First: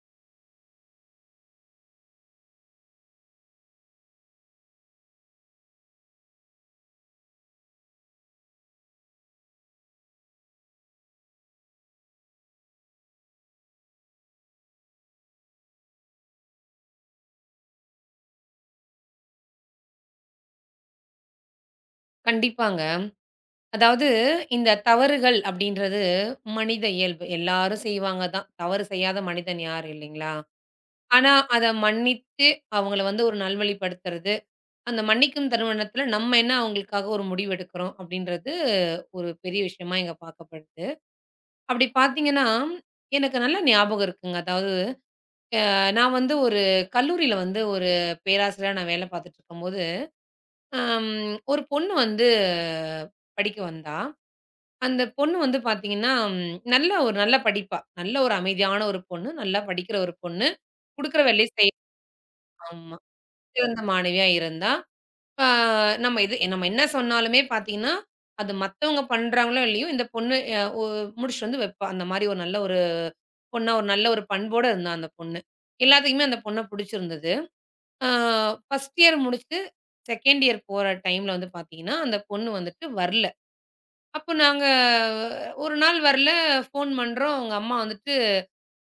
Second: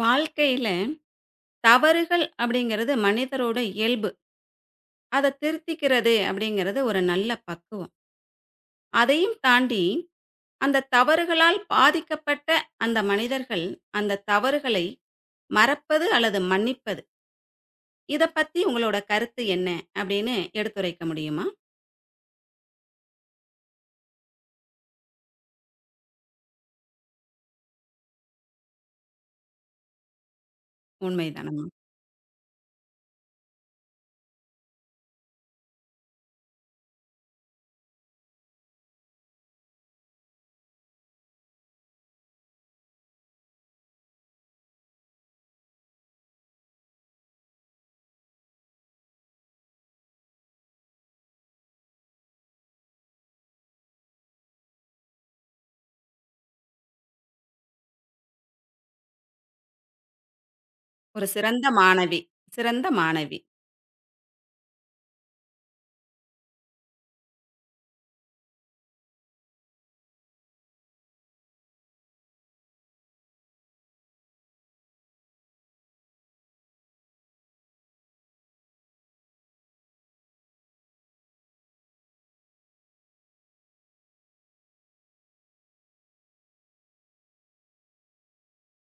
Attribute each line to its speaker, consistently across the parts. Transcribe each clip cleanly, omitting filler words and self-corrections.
Speaker 1: வாழ்க்கையில தவறுகள் அப்படிங்கிறது மனிதரோட இயல்பு. அத திருத்திக்கிறது அப்படிங்கிறது ஒரு நல்ல பக்குவம். அதையும் தாண்டி அந்த தவறுகளால் பாதிக்கப்பட்ட அந்த மனிதர்கள், அந்த தவறுகளை மறப்பது அல்லது மன்னிப்பது. இத பத்தி உங்களோட கருத்து என்ன? அப்படின்னு எடுத்துரைக்க முடியுமா?
Speaker 2: கண்டிப்பாங்க. அதாவது இந்த தவறுகள் அப்படின்றது மனித இயல்பு. எல்லாரும் செய்வாங்க தான். தவறு செய்யாத மனிதன் யாரும் இல்லைங்களா? ஆனா,
Speaker 1: உண்மைதானம்மா.
Speaker 2: அத மன்னித்து அவங்கள வந்து ஒரு நல்வழிப்படுத்துறது, அந்த மன்னிக்கும் தருணத்துல நம்ம என்ன அவங்களுக்காக ஒரு முடிவு எடுக்கிறோம் அப்படின்றது ஒரு பெரிய விஷயமா இங்க பார்க்கப்படுது. அப்படி பார்த்தீங்கன்னா, எனக்கு நல்லா ஞாபகம் இருக்குங்க. அதாவது நான் வந்து ஒரு கல்லூரியில வந்து ஒரு பேராசிரியரா நான் வேலை பார்த்துட்டு இருக்கும்போது, அம் ஒரு பொண்ணு வந்து படிக்க வந்தா. அந்த பொண்ணு வந்து பார்த்தீங்கன்னா, நல்ல ஒரு நல்ல படிப்பா. நல்ல ஒரு அமைதியான ஒரு பொண்ணு. நல்லா படிக்கிற ஒரு பொண்ணு. குடுக்குற
Speaker 1: ஒரு
Speaker 2: வேலைய
Speaker 1: சிறந்த
Speaker 2: செய்.
Speaker 1: மாணவி, சிறந்த
Speaker 2: ஆமா.
Speaker 1: மாணவி.
Speaker 2: சிறந்த மாணவியா இருந்தா. ஆ நம்ம இது என்ன சொன்னாலுமே பார்த்தீங்கன்னா, அது மத்தவங்க பண்றாங்களோ இல்லையோ, இந்த பொண்ணு அ ஒ முடிச்சுட்டு வந்து வைப்பா. அந்த மாரி ஒரு நல்ல ஒரு பொண்ணா, ஒரு நல்ல ஒரு பண்போட இருந்தா அந்த பொண்ணு. எல்லாத்துக்குமே அந்த பொண்ண புடிச்சிருந்தது. ஆ 1 இயர் முடிச்சுட்டு 2 இயர் போற டைம்ல வந்து பார்த்தீங்கன்னா, அந்த பொண்ணு வந்துட்டு வரல. அப்போ நாங்க ஒரு நாள் வரல, ஃபோன் பண்றோம். அவங்க அம்மா வந்துட்டு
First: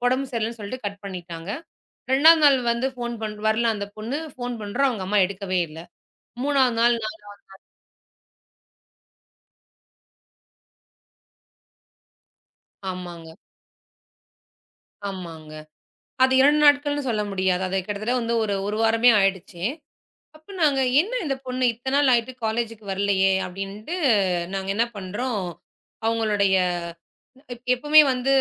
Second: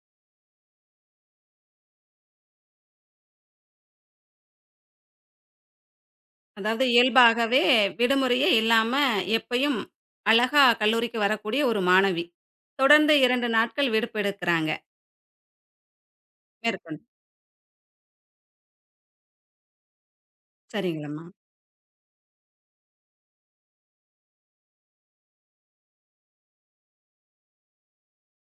Speaker 2: உடம்பு சரியில்லன்னு சொல்லிட்டு கட் பண்ணிட்டாங்க. 2வது நாள் வந்து ஃபோன் பண் வரல அந்த பொண்ணு. ஃபோன் பண்றோம், அவங்க அம்மா எடுக்கவே இல்ல. 3வது
Speaker 1: அதாவது
Speaker 2: நாள் நான்.
Speaker 1: இயல்பாகவே விடுமுறையே இல்லாம எப்பயும் அழகா கல்லூரிக்கு வரக்கூடிய ஒரு மாணவி. தொடர்ந்து
Speaker 2: ஆமாங்க,
Speaker 1: 2 நாட்கள் விடுப்பு எடுக்குறாங்க.
Speaker 2: ஆமாங்க. அது 2
Speaker 1: மேற்கொண்டு.
Speaker 2: நாட்கள்னு சொல்ல முடியாது. அது கிட்டத்தட்ட வந்து ஒரு 1 வாரமே ஆயிடுச்சு. அப்ப நாங்க, "என்ன
Speaker 1: சரிங்களம்மா.
Speaker 2: இந்த பொண்ணு இத்தன நாள் ஆயிட்டு காலேஜுக்கு வரலையே?" அப்படின்ட்டு நாங்க என்ன பண்றோம், அவங்களுடைய எப்பவுமே வந்து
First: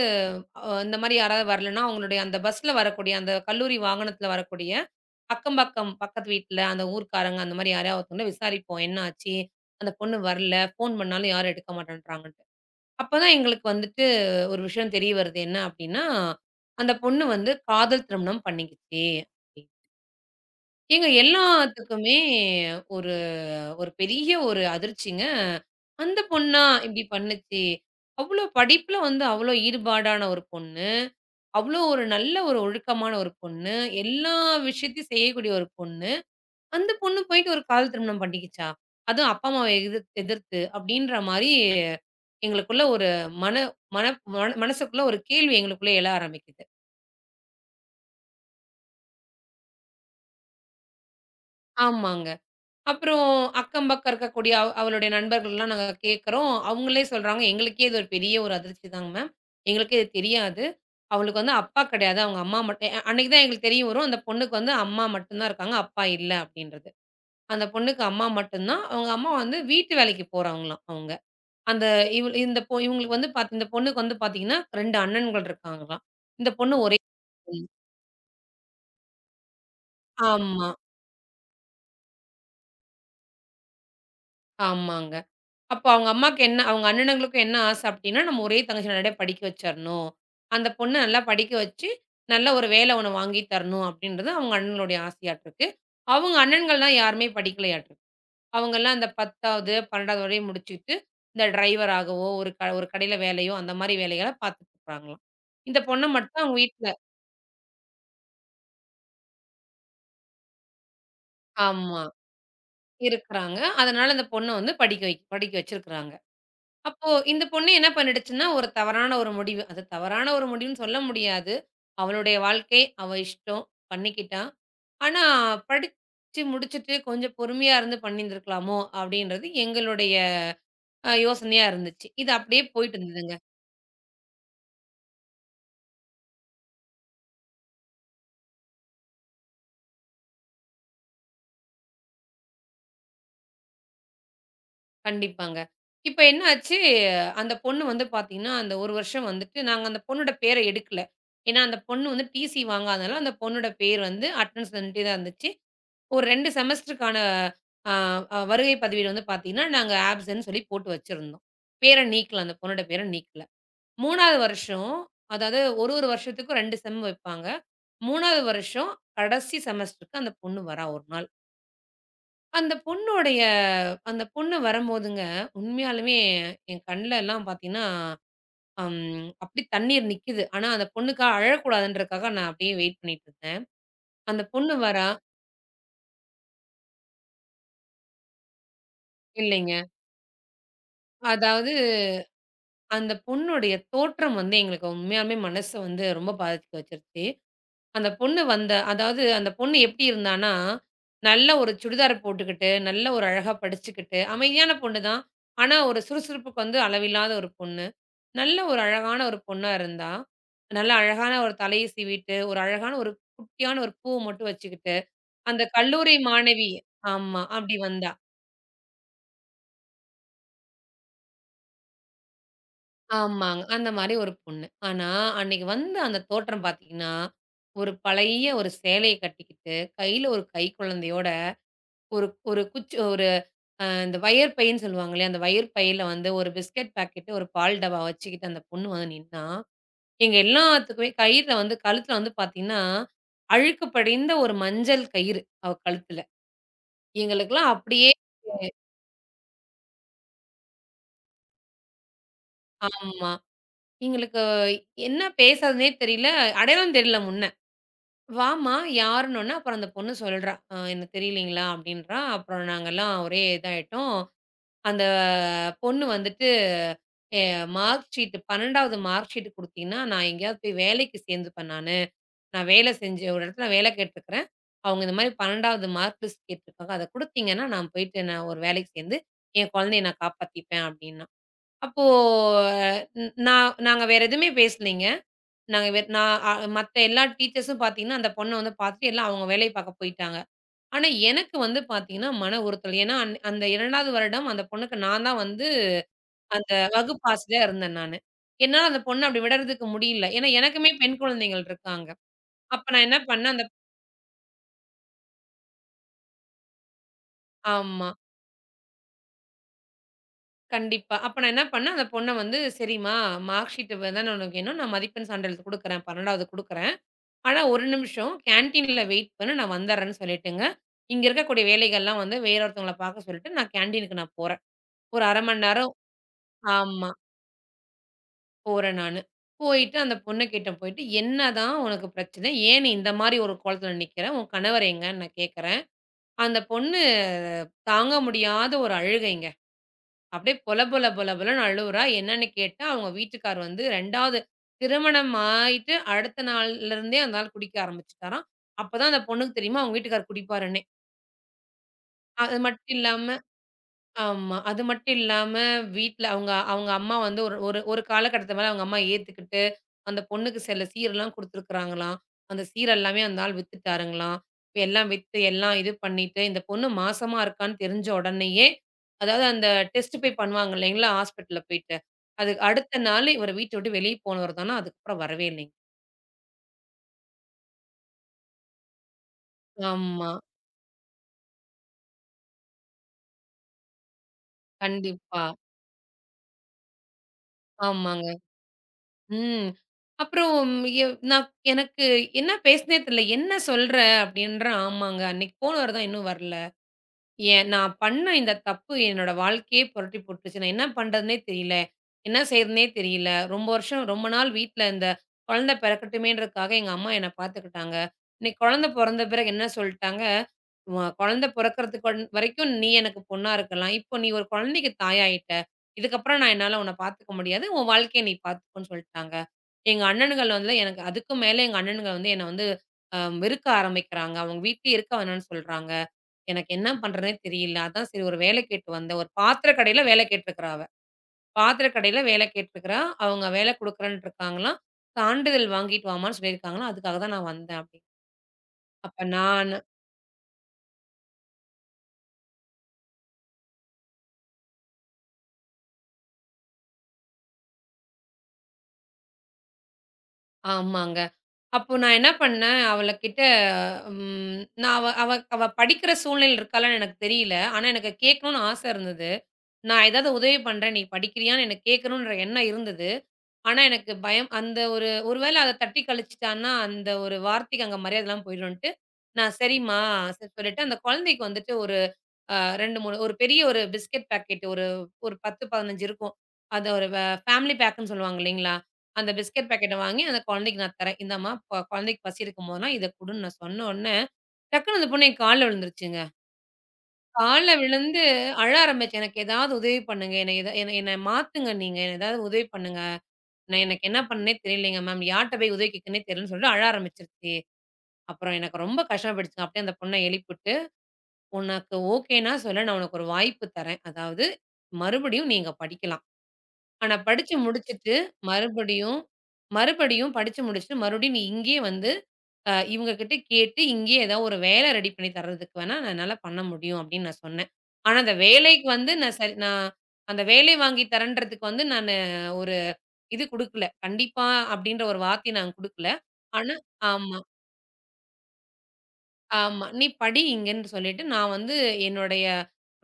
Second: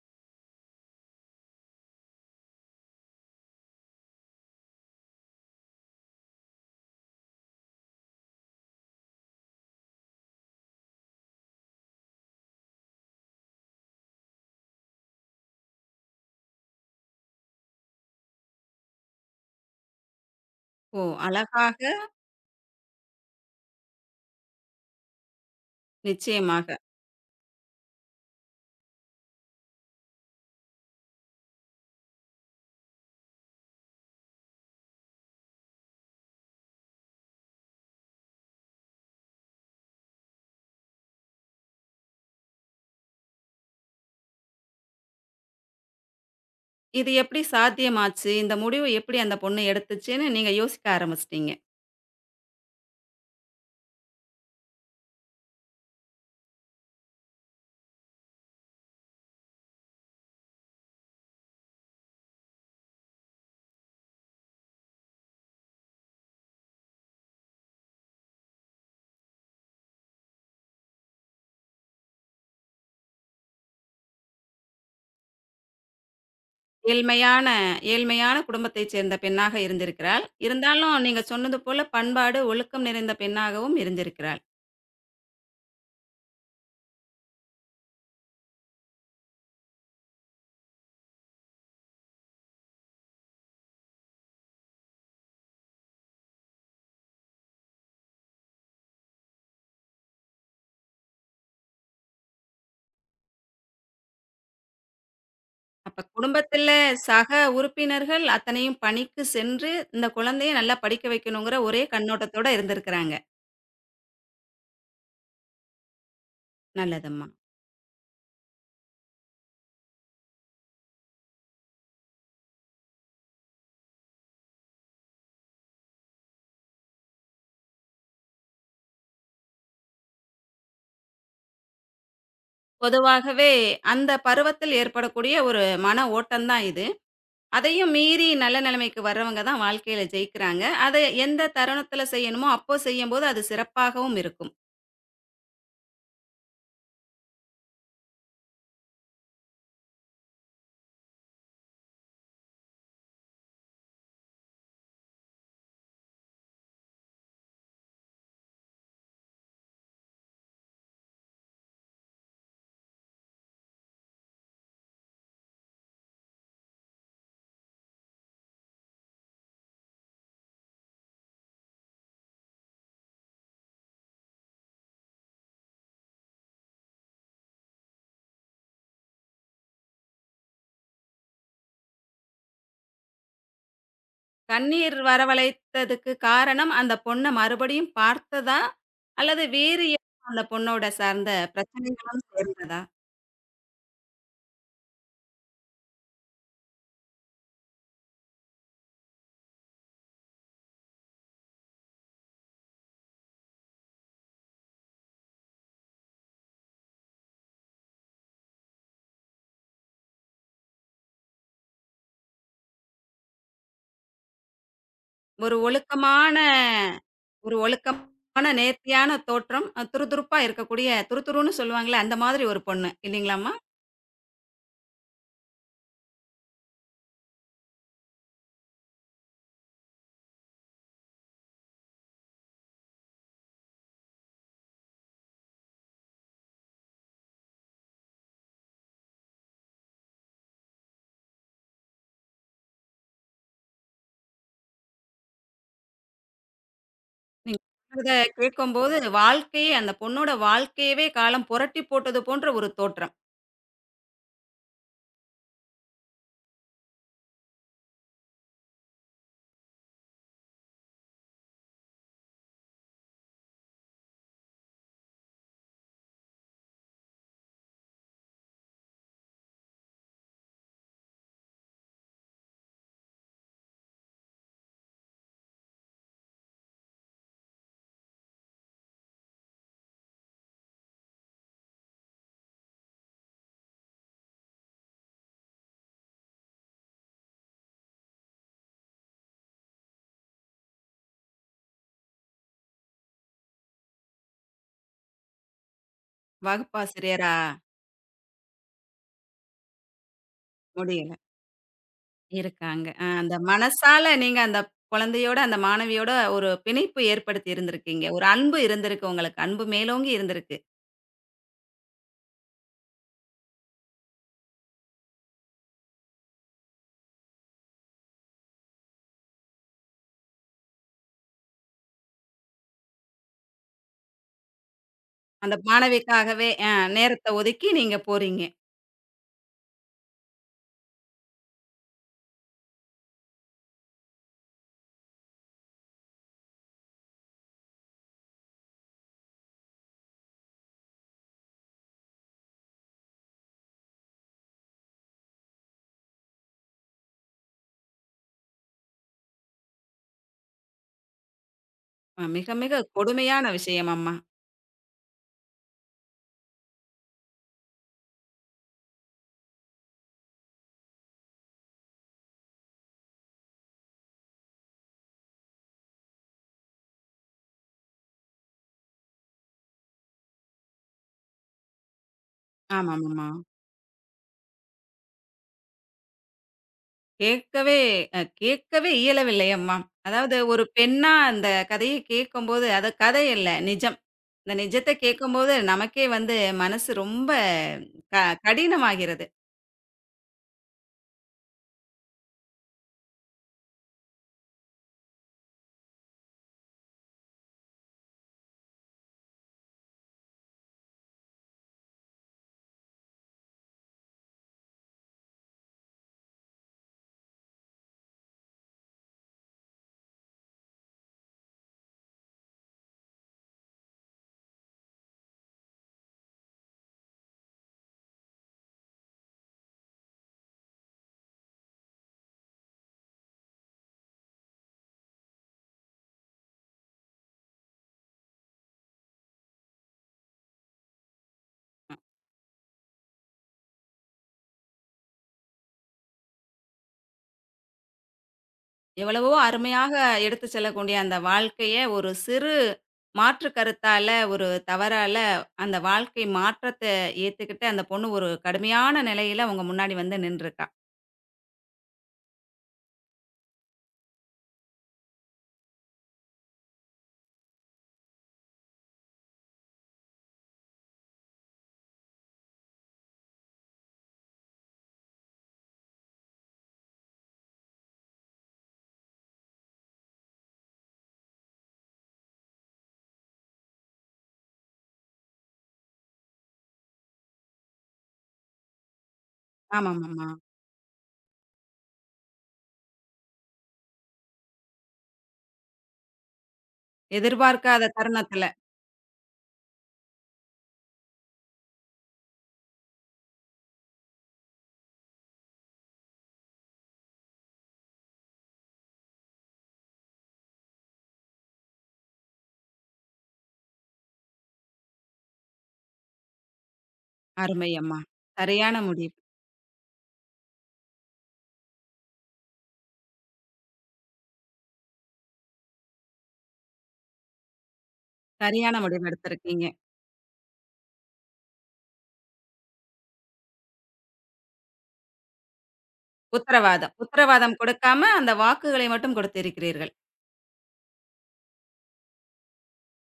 Speaker 2: இந்த மாரி யாராவது வரலன்னா, அவங்களுடைய அந்த பஸ்ல வரக்கூடிய, அந்த கல்லூரி வாகனத்துல வரக்கூடிய, அக்கம் பக்கம் பக்கத்து வீட்ல, அந்த ஊர்க்காரங்க அந்த மாரி யாரையா ஒருத்தவங்கள விசாரிப்போம். "என்ன ஆச்சு? அந்த பொண்ணு வரல. ஃபோன் பண்ணாலும் யாரும் எடுக்க மாட்டேன்றாங்கன்ட்டு." அப்பதான் எங்களுக்கு வந்துட்டு ஒரு விஷயம் தெரிய வருது. என்ன அப்டின்னா, அந்த பொண்ணு வந்து காதல் திருமணம் பண்ணிக்கிச்சு.
Speaker 1: ஓ!
Speaker 2: ஏங்க
Speaker 1: அழகாக.
Speaker 2: எல்லாத்துக்குமே ஒரு ஒரு பெரிய ஒரு அதிர்ச்சிங்க. அந்த பொண்ணா
Speaker 1: நிச்சயமாக.
Speaker 2: இப்படி பண்ணுச்சு. அவ்ளோ படிப்புல வந்து அவ்ளோ ஈடுபாடான ஒரு பொண்ணு. அவ்ளோ ஒரு நல்ல ஒரு ஒழுக்கமான ஒரு பொண்ணு. எல்லா விஷயத்தையும் செய்யக்கூடிய ஒரு பொண்ணு. அந்த பொண்ணு போயிட்டு ஒரு காதல் திருமணம் பண்ணிக்கிச்சா? அதுவும் அப்பா அம்மாவ எதிர்த்து அப்படின்ற மாரி எங்களுக்குள்ள ஒரு மன மன மன மனசுக்குள்ள ஒரு கேள்வி எங்களுக்குள்ள எழ ஆரம்பிக்குது.
Speaker 1: இது எப்படி சாத்தியமாச்சு? இந்த முடிவு எப்படி அந்த பொண்ணு எடுத்துச்சுன்னு நீங்க யோசிக்க ஆரம்பிச்சுட்டீங்க.
Speaker 2: ஆமாங்க. அப்புறம் அக்கம் பக்கம் இருக்கக்கூடிய அவளுடைய நண்பர்கள்லாம் நாங்க கேட்குறோம். அவங்களே சொல்றாங்க, "எங்களுக்கே இது ஒரு பெரிய ஒரு அதிர்ச்சி தாங்க மேம். எங்களுக்கே இது தெரியாது. அவளுக்கு வந்து அப்பா கிடையாது. அவங்க அம்மா மட்டும்." அன்னைக்கு தான் எங்களுக்கு தெரிய வரும். அந்த பொண்ணுக்கு வந்து அம்மா மட்டும் தான் இருக்காங்க. அப்பா இல்ல அப்படின்றது. அந்த பொண்ணுக்கு அம்மா மட்டும் தான். அவங்க அம்மா வந்து வீட்டு வேலைக்கு போறவங்களாம் அவங்க. அந்த இவள் இந்த பொ இவங்களுக்கு வந்து பாத் இந்த பொண்ணுக்கு வந்து பார்த்தீங்கன்னா, 2 அண்ணன்கள் இருக்காங்களாம். இந்த பொண்ணு ஒரே
Speaker 1: ஏழ்மையான
Speaker 2: பொண்ணு.
Speaker 1: ஏழ்மையான குடும்பத்தைச் சேர்ந்த பெண்ணாக இருந்திருக்கிறாள்.
Speaker 2: ஆமா.
Speaker 1: இருந்தாலும் நீங்க சொன்னது போல பண்பாடு, ஒழுக்கம் நிறைந்த பெண்ணாகவும் இருந்திருக்கிறாள்.
Speaker 2: ஆமாங்க. அப்ப அவங்க அம்மாக்கு என்ன அவங்க அண்ணனுங்களுக்கும் என்ன ஆசை அப்டின்னா, நம்ம ஒரே தங்கச்சிய நல்லபடியா படிக்க வச்சரணும். அந்த பொண்ணு நல்லா படிக்க வச்சு, நல்ல ஒரு வேல ஒண்ணு வாங்கி தரணும் அப்டின்றது அவங்க அண்ணனுடைய ஆசையாட்ருக்கு. அவங்க அண்ணன்கள்லாம் யாருமே படிக்கலையாட்ருக்கு. அவங்கலாம் அந்த 10வது, 12வது வரையும் முடிச்சுட்டு, இந்த டிரைவர் ஆகவோ, ஒரு கடையில வேலையோ அந்த மாரி வேலைகள பார்த்துட்டு இருக்காங்களாம். இந்த
Speaker 1: அப்ப
Speaker 2: பொண்ண மட்டும் அவங்க
Speaker 1: குடும்பத்தில
Speaker 2: வீட்ல.
Speaker 1: சக உறுப்பினர்கள் அத்தனையும் பணிக்கு சென்று, இந்த குழந்தைய நல்லா படிக்க வைக்கணுங்கிற ஒரே
Speaker 2: ஆமா.
Speaker 1: கண்ணோட்டத்தோட இருந்திருக்கிறாங்க.
Speaker 2: இருக்குறாங்க. அதனால அந்த பொண்ண வந்து படிக்க வச்சிருக்கிறாங்க. அப்போ
Speaker 1: நல்லதம்மா.
Speaker 2: இந்த பொண்ணு என்ன பண்ணிடுச்சுன்னா, ஒரு தவறான ஒரு முடிவு. அது தவறான ஒரு முடிவுன்னு சொல்ல முடியாது. அவளுடைய வாழ்க்கை, அவ இஷ்டம். பண்ணிக்கிட்டா. ஆனா, படிச்சு முடிச்சுட்டு கொஞ்சம் பொறுமையா இருந்து பண்ணியிருந்திருக்கலாமோ! அப்பிடின்றது எங்களுடைய யோசனையா இருந்துச்சு. இது அப்பிடியே போயிட்டு இருந்ததுங்க.
Speaker 1: பொதுவாகவே அந்த பருவத்தில் ஏற்படக்கூடிய ஒரு மன ஓட்டம் தான் இது. அதையும் மீறி நல்ல நிலைமைக்கு வர்றவங்க தான் வாழ்க்கையில ஜெயிக்கிறாங்க. அதை எந்த தருணத்தில செய்யணுமோ அப்போ செய்யும்போது அது சிறப்பாகவும் இருக்கும்.
Speaker 2: கண்டிப்பாங்க. இப்ப என்ன ஆச்சு, அந்த பொண்ணு வந்து பார்த்தீங்கன்னா, அந்த 1 வருஷம் வந்துட்டு நாங்க அந்த பொண்ணோட பேர எடுக்கல. ஏன்னா, அந்த பொண்ணு வந்து டிசி வாங்காதனால, அந்த பொண்ணோட பேர் வந்து அட்டெண்டன்ஸ்ல நின்னுட்டே தான் இருந்துச்சு. ஒரு 2 செமஸ்டருக்கான அ அ வருகை பதிவீடு வந்து பார்த்தீங்கன்னா, நாங்க ஆப்ஸ்ன்னு சொல்லி போட்டு வச்சிருந்தோம். பேர நீக்கல. அந்த பொண்ணோட பேர நீக்கல. 3வது வருஷம் அதாவது ஒரு வருஷத்துக்கும் 2 செம் வைப்பாங்க. 3வது வருஷம் கடைசி செமஸ்டருக்கு அந்த பொண்ணு வரா ஒரு நாள். அந்த பொண்ணுடைய அந்த பொண்ணு வரும்போதுங்க, உண்மையாலுமே என் கண்ல எல்லாம் பார்த்தீங்கன்னா, அம் அப்படியே தண்ணீர் நிக்குது. ஆனா அந்த பொண்ணுக்காக அழக்கூடாதுன்றதுக்காக நான் அப்படியே வெயிட் பண்ணிட்டு இருந்தேன். அந்த பொண்ணு
Speaker 1: கண்ணீர்
Speaker 2: வரா.
Speaker 1: வரவழைத்ததுக்கு காரணம் அந்த பொண்ண மறுபடியும் பார்த்ததா? அல்லது
Speaker 2: இல்லைங்க.
Speaker 1: வேறு ஏதோ அந்த பொண்ணோட சார்ந்த
Speaker 2: அதாவது
Speaker 1: பிரச்சனைகளும் சேர்ந்ததா?
Speaker 2: அந்த பொண்ணுடைய தோற்றம் வந்து எங்களுக்கு உண்மையாலுமே மனச வந்து ரொம்ப பாதிக்க வச்சுருச்சு. அந்த பொண்ணு வந்த அதாவது அந்த பொண்ணு எப்படி இருந்தான்னா, நல்ல ஒரு சுடிதார் போட்டுக்கிட்டு, நல்ல ஒரு அழகா படிச்சுக்கிட்டு, அமைதியான பொண்ணு தான். ஆனா, ஒரு சுறுசுறுப்புக்கு வந்து அளவில்லாத ஒரு பொண்ணு. நல்ல ஒரு அழகான ஒரு பொண்ணா இருந்தா. நல்ல அழகான ஒரு தலைய சீவிட்டு, ஒரு அழகான ஒரு குட்டியான ஒரு பூ மட்டும் வச்சுக்கிட்டு,
Speaker 1: ஒரு
Speaker 2: அந்த கல்லூரி
Speaker 1: ஒழுக்கமான
Speaker 2: மாணவி. ஆமா.
Speaker 1: ஒரு
Speaker 2: அப்படி வந்தா.
Speaker 1: ஒழுக்கமான நேர்த்தியான தோற்றம். துறுதுறுப்பா இருக்கக்கூடிய, துருதுருன்னு சொல்லுவாங்கல்ல, அந்த மாதிரி ஒரு பொண்ணு இல்லைங்களாம்மா?
Speaker 2: ஆமாங்க. அந்த மாரி ஒரு பொண்ணு. ஆனா, அன்னைக்கு வந்த அந்த தோற்றம் பார்த்தீங்கன்னா, ஒரு பழைய ஒரு சேலைய கட்டிக்கிட்டு, கையில ஒரு கைக்குழந்தையோட, ஒரு ஒரு குச்சி ஒரு அ இந்த வயர் பைன்னு சொல்லுவாங்க இல்லையா? அந்த வயர் பையில வந்து ஒரு பிஸ்கட் பாக்கெட்டு, ஒரு பால் டப்பா வச்சுக்கிட்டு அந்த பொண்ணு வந்து நின்னா, எங்க எல்லாத்துக்குமே கயிறுல வந்து கழுத்துல வந்து பார்த்தீங்கன்னா, அழுக்கு படிந்த ஒரு மஞ்சள் கயிறு அவ கழுத்துல.
Speaker 1: நீங்க
Speaker 2: எங்களுக்கெல்லாம் அப்படியே.
Speaker 1: சொல்றத கேட்கும்போது வாழ்க்கையே அந்த பொண்ணோட வாழ்க்கையவே காலம் புரட்டி போட்டது போன்ற ஒரு தோற்றம்.
Speaker 2: ஆமா. எங்களுக்கு என்ன பேசறதுன்னே தெரியல. அடையாளம் தெரியல முன்னாடி. வாம்மா! யாருன்னோன்னே, அப்புறம் அந்த பொண்ணு சொல்றா. எனக்கு தெரியலைங்களா" அப்படின்றா. அப்புறம் நாங்கலாம் ஒரே இதாயிட்டோம். அந்த பொண்ணு வந்துட்டு, "எ மார்க் ஷீட் 12வது மார்க் ஷீட் குடுத்தீங்கன்னா, நான் எங்கேயாவது போய் வேலைக்கு சேர்ந்துப்பேன் நானு. நான் வேலை செஞ்சு ஒரு இடத்துல வேலை கேட்டுருக்கிறேன். அவங்க இந்த மாரி 12வது மார்க் லிஸ்ட் கேட்டுருக்காங்க. அத குடுத்தீங்கன்னா, நான் போயிட்டு நான் ஒரு வேலைக்கு சேர்ந்து, என் குழந்தைய நான் காப்பாத்திப்பேன்" அப்படின்னா. அப்போ, ந நான் நாங்க வேற எதுவுமே பேசலைங்க. நாங்க வே நான் அ மத்த எல்லா டீச்சர்ஸும் பார்த்தீங்கன்னா, அந்த பொண்ண வந்து பார்த்துட்டு எல்லாம் அவங்க வேலைய பார்க்க போயிட்டாங்க. ஆனா, எனக்கு வந்து பார்த்தீங்கன்னா, மன உறுத்தல். ஏன்னா, அந்த 2வது வருடம் அந்த பொண்ணுக்கு நான் தான் வந்து அந்த வகுப்பு
Speaker 1: வகுப்பாசிரியரா.
Speaker 2: ஆசிரியரா இருந்தேன் நானு. என்னால அந்த பொண்ண அப்படி விடறதுக்கு முடியல. ஏன்னா, எனக்குமே
Speaker 1: முடியல.
Speaker 2: பெண் குழந்தைகள் இருக்காங்க. அப்ப
Speaker 1: இருக்காங்க.
Speaker 2: நான் என்ன
Speaker 1: அந்த
Speaker 2: பண்ணேன், அந்த
Speaker 1: மனசால நீங்க அந்த குழந்தையோட, அந்த மாணவியோட ஒரு பிணைப்பு ஏற்படுத்தி இருந்திருக்கீங்க.
Speaker 2: ஆமா.
Speaker 1: ஒரு அன்பு இருந்திருக்கு உங்களுக்கு. அன்பு மேலோங்கி இருந்திருக்கு.
Speaker 2: கண்டிப்பா. அப்ப நான் என்ன பண்ணேன், அந்த பொண்ண வந்து "சரிம்மா மார்க் ஷீட் தான உனக்கு வேணும். நான் மதிப்பெண் சான்றிதழ் குடுக்குறேன். 12வது குடுக்குறேன். ஆனா, ஒரு நிமிஷம் கேன்டீன்ல வெயிட் பண்ணு, நான் வந்துர்றேன்னு" சொல்லிட்டுங்க, இங்க இருக்கக்கூடிய வேலைகள்லாம் வந்து வேற ஒருத்தவங்கள பார்க்க சொல்லிட்டு, நான் கேன்டீனுக்கு நான் போறேன். ஒரு 1/2
Speaker 1: அந்த
Speaker 2: மணி நேரம்.
Speaker 1: மாணவிக்காகவே
Speaker 2: ஆமா,
Speaker 1: நேரத்த ஒதுக்கி நீங்க போறீங்க.
Speaker 2: போறேன் நானு. போயிட்டு அந்த பொண்ணுகிட்ட போயிட்டு, "என்னதான் உனக்கு பிரச்சனை? ஏன் நீ இந்த மாரி ஒரு கோலத்துல நிக்கிற? உன் கணவர் எங்கன்னு?" நான் கேட்கிறேன். அந்த பொண்ணு தாங்க முடியாத ஒரு அழுகைங்க. அப்படியே பொல பொல பொல பொலன்னு அழுவுறா. என்னன்னு கேட்டா, அவங்க வீட்டுக்கார் வந்து 2வது திருமணம் ஆயிட்டு அடுத்த நாள்ல இருந்தே அந்த ஆள் குடிக்க ஆரம்பிச்சுட்டாராம். அப்பதான் அந்த பொண்ணுக்கு தெரியுமா, அவங்க வீட்டுக்காரர் குடிப்பாருன்னே.
Speaker 1: அ மிக,
Speaker 2: அது
Speaker 1: மிக
Speaker 2: மட்டும் இல்லாம.
Speaker 1: கொடுமையான விஷயம் அம்மா.
Speaker 2: ஆமா. அது மட்டும் இல்லாம வீட்ல அவங்க அவங்க அம்மா வந்து ஒரு ஒரு ஒரு காலகட்டத்து மேல அவங்க அம்மா ஏத்துக்கிட்டு, அந்த பொண்ணுக்கு சில சீரெல்லாம் குடுத்துருக்காங்களாம். அந்த சீர் எல்லாமே அந்த ஆள் வித்துட்டாருங்களாம். இப்ப எல்லாம் வித்து எல்லாம் இது பண்ணிட்டு, இந்த பொண்ணு மாசமா இருக்கான்னு தெரிஞ்ச உடனேயே, அதாவது அந்த டெஸ்ட் போய் பண்ணுவாங்க இல்லைங்களா? ஹாஸ்பிட்டல்ல போயிட்டு. அதுக்கு அடுத்த நாள்
Speaker 1: ஆமாமாம்மா.
Speaker 2: இவரு வீட்ட விட்டு வெளிய போனவர் தானா, அதுக்கப்புறம் வரவே இல்லைங்க.
Speaker 1: கேட்கவே கேட்கவே இயலவில்லை அம்மா.
Speaker 2: ஆமா.
Speaker 1: அதாவது ஒரு பெண்ணா அந்த கதைய கேட்கும்போது, அது கதை இல்ல, நிஜம். இந்த நிஜத்த
Speaker 2: கண்டிப்பா.
Speaker 1: கேட்கும்போது நமக்கே வந்து மனசு ரொம்ப க
Speaker 2: ஆமாங்க.
Speaker 1: கடினமாகிறது.
Speaker 2: ம். அப்புறம் எ நான் எனக்கு என்ன பேசினே தெரியல. "என்ன சொல்ற?" அப்படின்றேன். "ஆமாங்க. அன்னைக்கு போன வாரம் தான் இன்னும் வரல. ஏன் நான் பண்ண இந்த தப்பு என்னோட வாழ்க்கையே புரட்டி போட்டுருச்சு. நான் என்ன பண்றதுன்னே தெரியல. என்ன செய்றதுன்னே தெரியல. ரொம்ப வருஷம் ரொம்ப நாள் வீட்ல இந்த குழந்தை பிறக்கட்டுமேன்றதுக்காக எங்க அம்மா என்ன பார்த்துக்கிட்டாங்க. இன்னைக்கு குழந்தை பொறந்த பிறகு என்ன சொல்ட்டாங்க, "உ குழந்தை பொறக்கறதுக்கு கொண் வரைக்கும் நீ எனக்கு பொண்ணா இருக்கலாம். இப்போ நீ ஒரு குழந்தைக்கு தாயாயிட்ட. இதுக்கப்புறம் நான் என்னால உன்ன பார்த்துக்க முடியாது. உன் வாழ்க்கைய நீ பார்த்துக்கோன்னு' சொல்ட்டாங்க. எங்க அண்ணனுங்கள் வந்து எனக்கு அதுக்கும் மேல எங்க அண்ணனுங்க வந்து என்ன வந்து அ வெறுக்க ஆரம்பிக்கிறாங்க. அவங்க வீட்லயே இருக்க வேணாம்னு சொல்றாங்க. எனக்கு என்ன பண்றதுன்னே தெரியல. அதான் சரி ஒரு வேலை கேட்டு வந்தேன். ஒரு பாத்திர கடையில வேலை கேட்டுருக்கிறா அவ. பாத்திர கடையில வேலை கேட்டுருக்கிறா. அவங்க வேலை குடுக்குறேன்ட்டு இருக்காங்களாம். சான்றிதழ் வாங்கிட்டு வாமான்னு சொல்லியிருக்காங்களாம். அதுக்காக தான் நான் வந்தேன்" அப்டின்னு. அப்ப
Speaker 1: எவ்வளவோ
Speaker 2: நானு
Speaker 1: அருமையாக எடுத்து செல்லக்கூடிய அந்த வாழ்க்கைய, ஒரு சிறு மாற்று கருத்தால, ஒரு தவறால அந்த வாழ்க்கை மாற்றத்த ஏத்துக்கிட்டு, அந்த பொண்ணு ஒரு கடுமையான நிலையில அவங்க முன்னாடி வந்து நின்றுக்கா.
Speaker 2: ஆமாங்க. அப்போ நான் என்ன பண்ணேன், அவளகிட்ட நான் அவ அவ அவ படிக்கிற சூழ்நிலையில இருக்காளான்னு எனக்கு தெரியல. ஆனா எனக்கு கேட்கணும்னு ஆசை இருந்தது. நான் ஏதாவது உதவி பண்றேன், நீ படிக்கிறியான்னு எனக்கு கேட்கணுன்ற எண்ணம் இருந்தது. ஆனா, எனக்கு பயம் அந்த ஒரு ஒரு வேள அத தட்டி கழிச்சுட்டான்னா, அந்த ஒரு வார்த்தைக்கு அங்க மரியாதைலாம் போயிடுன்ட்டு, நான் சரிம்மா சரி சொல்லிட்டு, அந்த குழந்தைக்கு வந்துட்டு ஒரு அ 2, 3 ஒரு பெரிய ஒரு பிஸ்கட் பாக்கெட் ஒரு ஒரு 10, 15 இருக்கும். அத ஒரு வ ஃபேமிலி பேக்குன்னு சொல்லுவாங்க இல்லைங்களா? அந்த பிஸ்கட் பாக்கெட்ட வாங்கி
Speaker 1: ஆமாமாம்மா.
Speaker 2: அந்த குழந்தைக்கு நான் தரேன். இந்தாம்மா குழந்தைக்கு பசி எடுக்கும்போதெல்லாம் இத குடுன்னு நான் சொன்ன உடனே, டக்குனு அந்த பொண்ணு என் கால்ல விழுந்துருச்சுங்க. கால்ல
Speaker 1: எதிர்பார்க்காத
Speaker 2: விழுந்து
Speaker 1: தருணத்துல.
Speaker 2: அழ ஆரம்பிச்சு, "எனக்கு ஏதாவது உதவி பண்ணுங்க. என்ன என்ன மாத்துங்க நீங்க. என்ன ஏதாவது உதவி பண்ணுங்க. நான் எனக்கு என்ன பண்ணேன்னே தெரியலைங்க மேம். யார்ட்ட போய் உதவி கேட்கன்னே தெரியலன்னு" சொல்லிட்டு அழ ஆரம்பிச்சுருச்சு. அப்புறம் எனக்கு ரொம்ப கஷ்டமாயிடுச்சுங்க. அப்படியே அந்த பொண்ண எழுப்பிவிட்டு, "உனக்கு ஓகேன்னா சொல்லு, நான் உனக்கு ஒரு வாய்ப்பு தரேன். அதாவது மறுபடியும் நீங்க படிக்கலாம். ஆனா படிச்சு
Speaker 1: அருமை அம்மா.
Speaker 2: முடிச்சுட்டு
Speaker 1: சரியான முடிவு.
Speaker 2: மறுபடியும் மறுபடியும் படிச்சு முடிச்சுட்டு மறுபடியும் நீ இங்கேயே வந்து இவங்க கிட்ட கேட்டு இங்கேயே ஏதாவது ஒரு வேலை ரெடி பண்ணி தர்றதுக்கு வேணா நான் என்னால பண்ண முடியும்" அப்படின்னு நான் சொன்னேன். ஆனா அந்த
Speaker 1: சரியான
Speaker 2: வேலைக்கு
Speaker 1: முடிவு
Speaker 2: வந்து நான் சரி
Speaker 1: எடுத்திருக்கீங்க.
Speaker 2: நான் அந்த வேலை வாங்கி தரேன்றதுக்கு வந்து நானு இது குடுக்கல. கண்டிப்பா அப்படின்ற ஒரு வார்த்தைய நான் குடுக்கல. ஆனா
Speaker 1: உத்தரவாதம்.
Speaker 2: ஆமா,
Speaker 1: உத்தரவாதம் கொடுக்காம அந்த வாக்குகளை மட்டும்
Speaker 2: ஆமா.
Speaker 1: கொடுத்திருக்கிறீர்கள்.
Speaker 2: "நீ படி இங்கன்னு" சொல்லிட்டு, நான் வந்து என்னுடைய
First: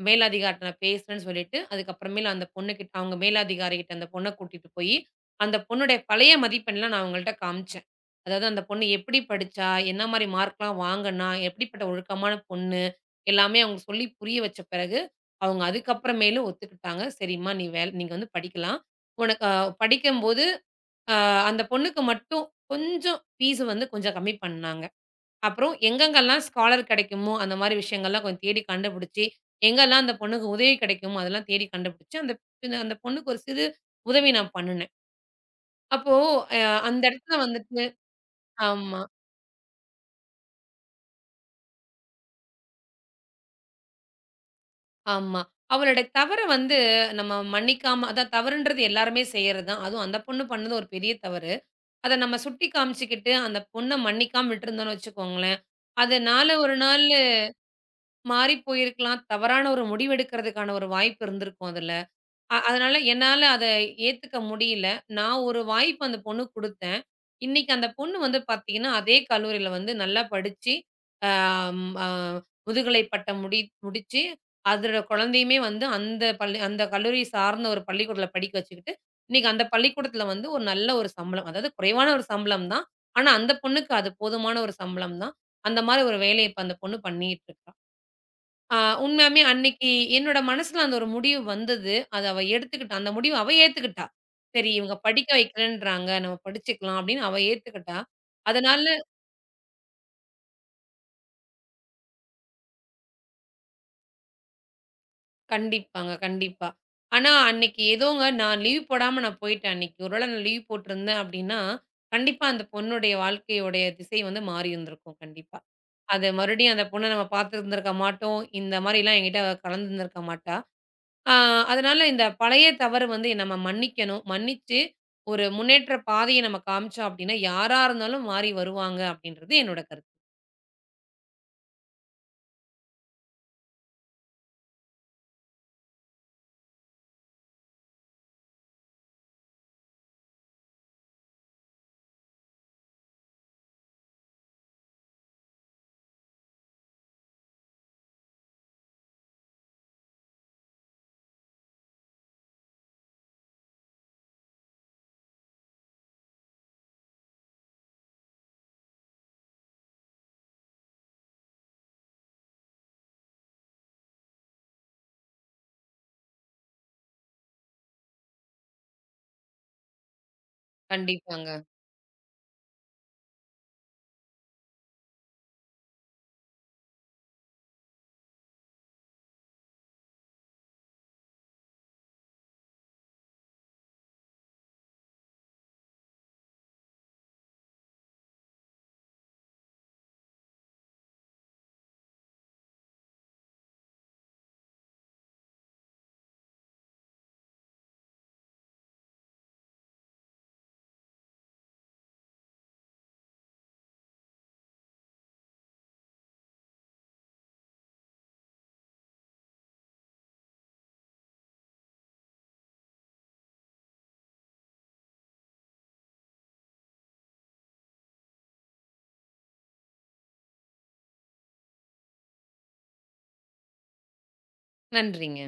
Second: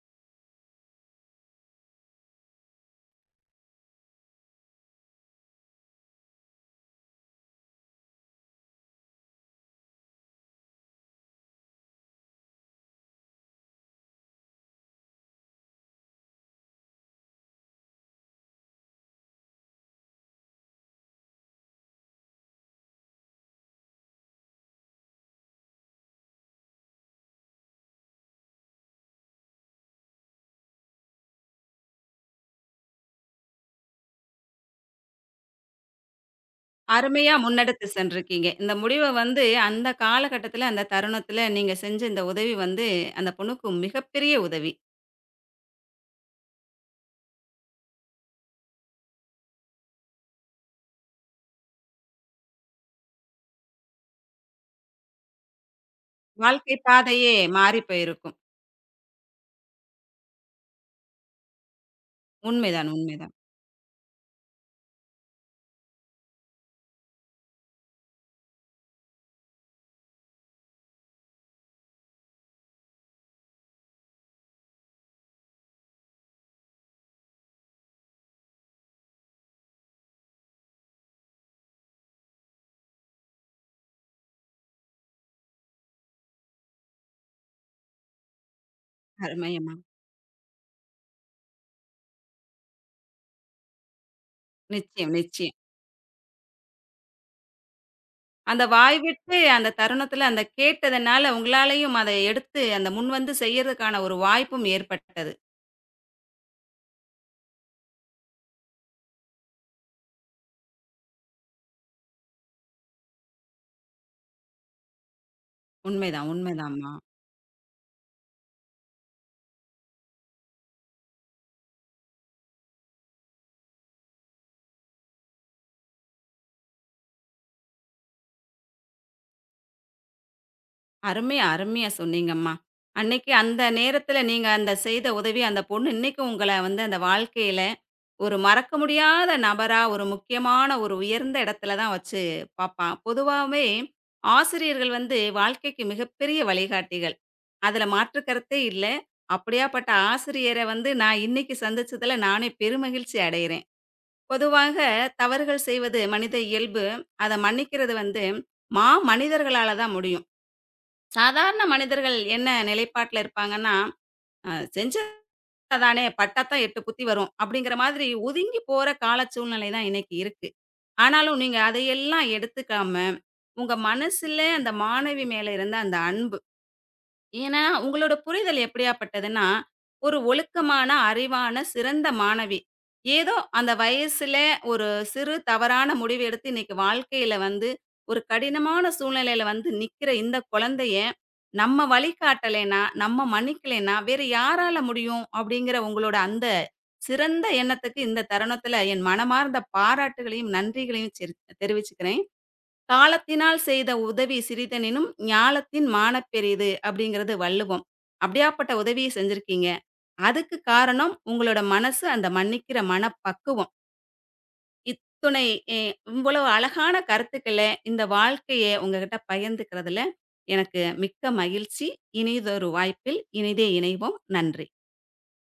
Speaker 2: மேலதிகாரிட்ட நான் பேசுறேன்னு சொல்லிட்டு, அதுக்கப்புறமேல் அந்த பொண்ணுகிட்ட அவங்க மேலதிகாரிகிட்ட அந்த பொண்ண கூட்டிட்டு போயி, அந்த பொண்ணுடைய பழைய மதிப்பெண்லாம் நான் அவங்கள்ட்ட காமிச்சேன். அதாவது அந்த பொண்ணு எப்படி படிச்சா? என்ன மாரி மார்க்லாம் வாங்குனா? எப்படிப்பட்ட ஒழுக்கமான பொண்ணு? எல்லாமே அவங்க சொல்லி புரிய வச்ச பிறகு, அவங்க அதுக்கப்புறமேலு ஒத்துக்கிட்டாங்க. "சரிம்மா, நீ வேல் நீங்க வந்து படிக்கலாம். உனக்கு படிக்கும்போது" அ அந்த பொண்ணுக்கு மட்டும் கொஞ்சம் ஃபீஸ் வந்து கொஞ்சம் கம்மி பண்ணாங்க. அப்புறம் எங்கெங்கலாம் ஸ்காலர் கெடைக்குமோ, அந்த மாரி விஷயங்கள்லாம் கொஞ்சம் தேடி கண்டுபிடிச்சு, எங்கெல்லாம் அந்த பொண்ணுக்கு உதவி கெடைக்குமோ, அதெல்லாம் தேடி கண்டுபிடிச்சு, அந்த பின்ன அந்த பொண்ணுக்கு ஒரு சிறு உதவி நான் பண்ணுனேன். அப்போ அ அந்த
Speaker 1: அருமையா
Speaker 2: இடத்துல வந்துட்டு
Speaker 1: முன்னெடுத்து சென்றிருக்கீங்க. இந்த
Speaker 2: ஆமா,
Speaker 1: முடிவ வந்து அந்த காலகட்டத்தில, அந்த தருணத்தில நீங்க செஞ்ச இந்த உதவி வந்து அந்த பொண்ணுக்கு மிகப்பெரிய உதவி.
Speaker 2: ஆமா. அவளோட தவற வந்து நம்ம மன்னிக்காம அதான் தவறுன்றது எல்லாருமே செய்றது தான். அதுவும் அந்த பொண்ணு பண்ணது ஒரு பெரிய தவறு. அத நம்ம சுட்டி காமிச்சுக்கிட்டு, அந்த பொண்ண மன்னிக்காம விட்டுருந்தோம்னு வச்சுக்கோங்களேன், அது நாள ஒரு
Speaker 1: வாழ்க்கை
Speaker 2: நாளு
Speaker 1: பாதையே மாறிப் போயிருக்கும்.
Speaker 2: மாறி போயிருக்கலாம். தவறான ஒரு முடிவெடுக்கிறதுக்கான ஒரு வாய்ப்பு இருந்திருக்கும் அதுல.
Speaker 1: உண்மைதான்,
Speaker 2: அதனால
Speaker 1: உண்மைதான்.
Speaker 2: என்னால அத ஏத்துக்க முடியல. நான் ஒரு வாய்ப்பு அந்த பொண்ணுக்கு குடுத்தேன். இன்னைக்கு அந்த பொண்ணு வந்து பாத்தீங்கன்னா, அதே கல்லூரியில வந்து நல்லா படிச்சு, அ ம் அ முதுகலை பட்டம் முடிச்சு, அதோட குழந்தையுமே வந்து அந்த கல்லூரி சார்ந்த ஒரு பள்ளிக்கூடத்துல படிக்க வச்சுக்கிட்டு, இன்னைக்கு அந்த பள்ளிக்கூடத்துல வந்து ஒரு நல்ல ஒரு சம்பளம். அதாவது குறைவான ஒரு சம்பளம் தான். ஆனா, அந்த பொண்ணுக்கு அது போதுமான ஒரு சம்பளம் தான். அந்த மாரி ஒரு வேலைய இப்ப அந்த பொண்ணு பண்ணிட்டு இருக்கா. ஆ உண்மையாமே
Speaker 1: அருமை அம்மா.
Speaker 2: அன்னைக்கு என்னோட மனசுல அந்த ஒரு முடிவு வந்தது. அத அவ எடுத்துக்கிட்டா. அந்த முடிவ அவ ஏத்துக்கிட்டா. சரி இவங்க
Speaker 1: நிச்சயம்,
Speaker 2: படிக்க
Speaker 1: நிச்சயம்.
Speaker 2: வைக்கிறேன்றாங்க. நம்ம படிச்சுக்கலாம் அப்படின்னு அவ ஏத்துக்கிட்டா.
Speaker 1: அந்த
Speaker 2: அதனால
Speaker 1: வாய்விட்டு அந்த தருணத்தில அந்த கேட்டதனால உங்களாலயும் அத எடுத்து அந்த முன்வந்து செய்யறதுக்கான ஒரு வாய்ப்பும் ஏற்பட்டது.
Speaker 2: கண்டிப்பாங்க, கண்டிப்பா. ஆனா அன்னைக்கு ஏதோங்க நான் லீவ் போடாம நான் போயிட்டேன் அன்னைக்கு. ஒருவேள நான் லீவ் போட்டிருந்தேன் அப்படின்னா, கண்டிப்பா அந்த பொண்ணுடைய வாழ்க்கையுடைய திசை வந்து மாறி இருந்திருக்கும் கண்டிப்பா. அது
Speaker 1: உண்மைதான்,
Speaker 2: மறுபடியும் அந்த
Speaker 1: உண்மைதாம்மா.
Speaker 2: பொண்ண நம்ம பார்த்திருந்திருக்க மாட்டோம். இந்த மாரிலாம் என்கிட்ட அவ கலந்துருந்திருக்க மாட்டா. ஆ அதனால இந்த பழைய தவறு வந்து நம்ம மன்னிக்கணும். மன்னிச்சு, ஒரு முன்னேற்ற பாதைய நம்ம காமிச்சோம் அப்டின்னா, யாரா இருந்தாலும் மாறி வருவாங்க அப்டின்றது என்னோட கருத்து.
Speaker 1: அருமையா, அருமையா சொன்னீங்கம்மா. அன்னைக்கு அந்த நேரத்துல நீங்க அந்த செய்த உதவி, அந்த பொண்ணு இன்னைக்கும் உங்கள வந்து அந்த வாழ்க்கையில ஒரு மறக்க முடியாத நபரா, ஒரு முக்கியமான ஒரு உயர்ந்த இடத்துல தான் வச்சு பாப்பா. பொதுவாவே ஆசிரியர்கள் வந்து வாழ்க்கைக்கு மிகப்பெரிய வழிகாட்டிகள். அதுல மாற்று கருத்தே இல்ல. அப்படியாப்பட்ட ஆசிரியர வந்து நான் இன்னைக்கு சந்திச்சதுல நானே பெருமகிழ்ச்சி அடையிறேன். பொதுவாக தவறுகள் செய்வது மனித இயல்பு. அத மன்னிக்கிறது வந்து மாமனிதர்களால தான் முடியும். சாதாரண மனிதர்கள் என்ன நிலைப்பாட்டுல இருப்பாங்கன்னா, "அ செஞ்சது தானே, பட்டா தான் 8 குத்தி வரும்." அப்படிங்கிற மாதிரி ஒதுங்கி போற கால சூழ்நிலை தான் இன்னைக்கு இருக்கு. ஆனாலும்
Speaker 2: கண்டிப்பாங்க.
Speaker 1: நீங்க அதையெல்லாம் எடுத்துக்காம, உங்க மனசுல அந்த மாணவி மேல இருந்த அந்த அன்பு. ஏன்னா, உங்களோட புரிதல் எப்படியாப்பட்டதுன்னா, ஒரு ஒழுக்கமான, அறிவான, சிறந்த மாணவி. ஏதோ அந்த வயசுல ஒரு சிறு தவறான முடிவு எடுத்து இன்னைக்கு வாழ்க்கையில வந்து, ஒரு கடினமான சூழ்நிலையில வந்து நிக்கிற இந்த குழந்தைய, நம்ம வழிகாட்டலைன்னா, நம்ம மன்னிக்கலைன்னா, வேற யாரால முடியும்? அப்படிங்கிற உங்களோட அந்த சிறந்த எண்ணத்துக்கு இந்த தருணத்துல என் மனமார்ந்த பாராட்டுகளையும், நன்றிகளையும் தெரிவிச்சுக்கிறேன். "காலத்தினால் செய்த உதவி சிறிதெனினும் ஞாலத்தின் மாணப் பெரிது" அப்படிங்கிறது வள்ளுவம். அப்படியாப்பட்ட உதவிய செஞ்சிருக்கீங்க. அதுக்கு காரணம் உங்களோட மனசு, அந்த மன்னிக்கிற மனப்பக்குவம். இத்துணை எ இவ்வளவு அழகான கருத்துக்கள, இந்த வாழ்க்கைய உங்ககிட்ட பகிர்ந்துக்கிறதுல எனக்கு மிக்க மகிழ்ச்சி. இனியதொரு வாய்ப்பில் இனிதே இணைவோம். நன்றி.
Speaker 2: நன்றிங்க.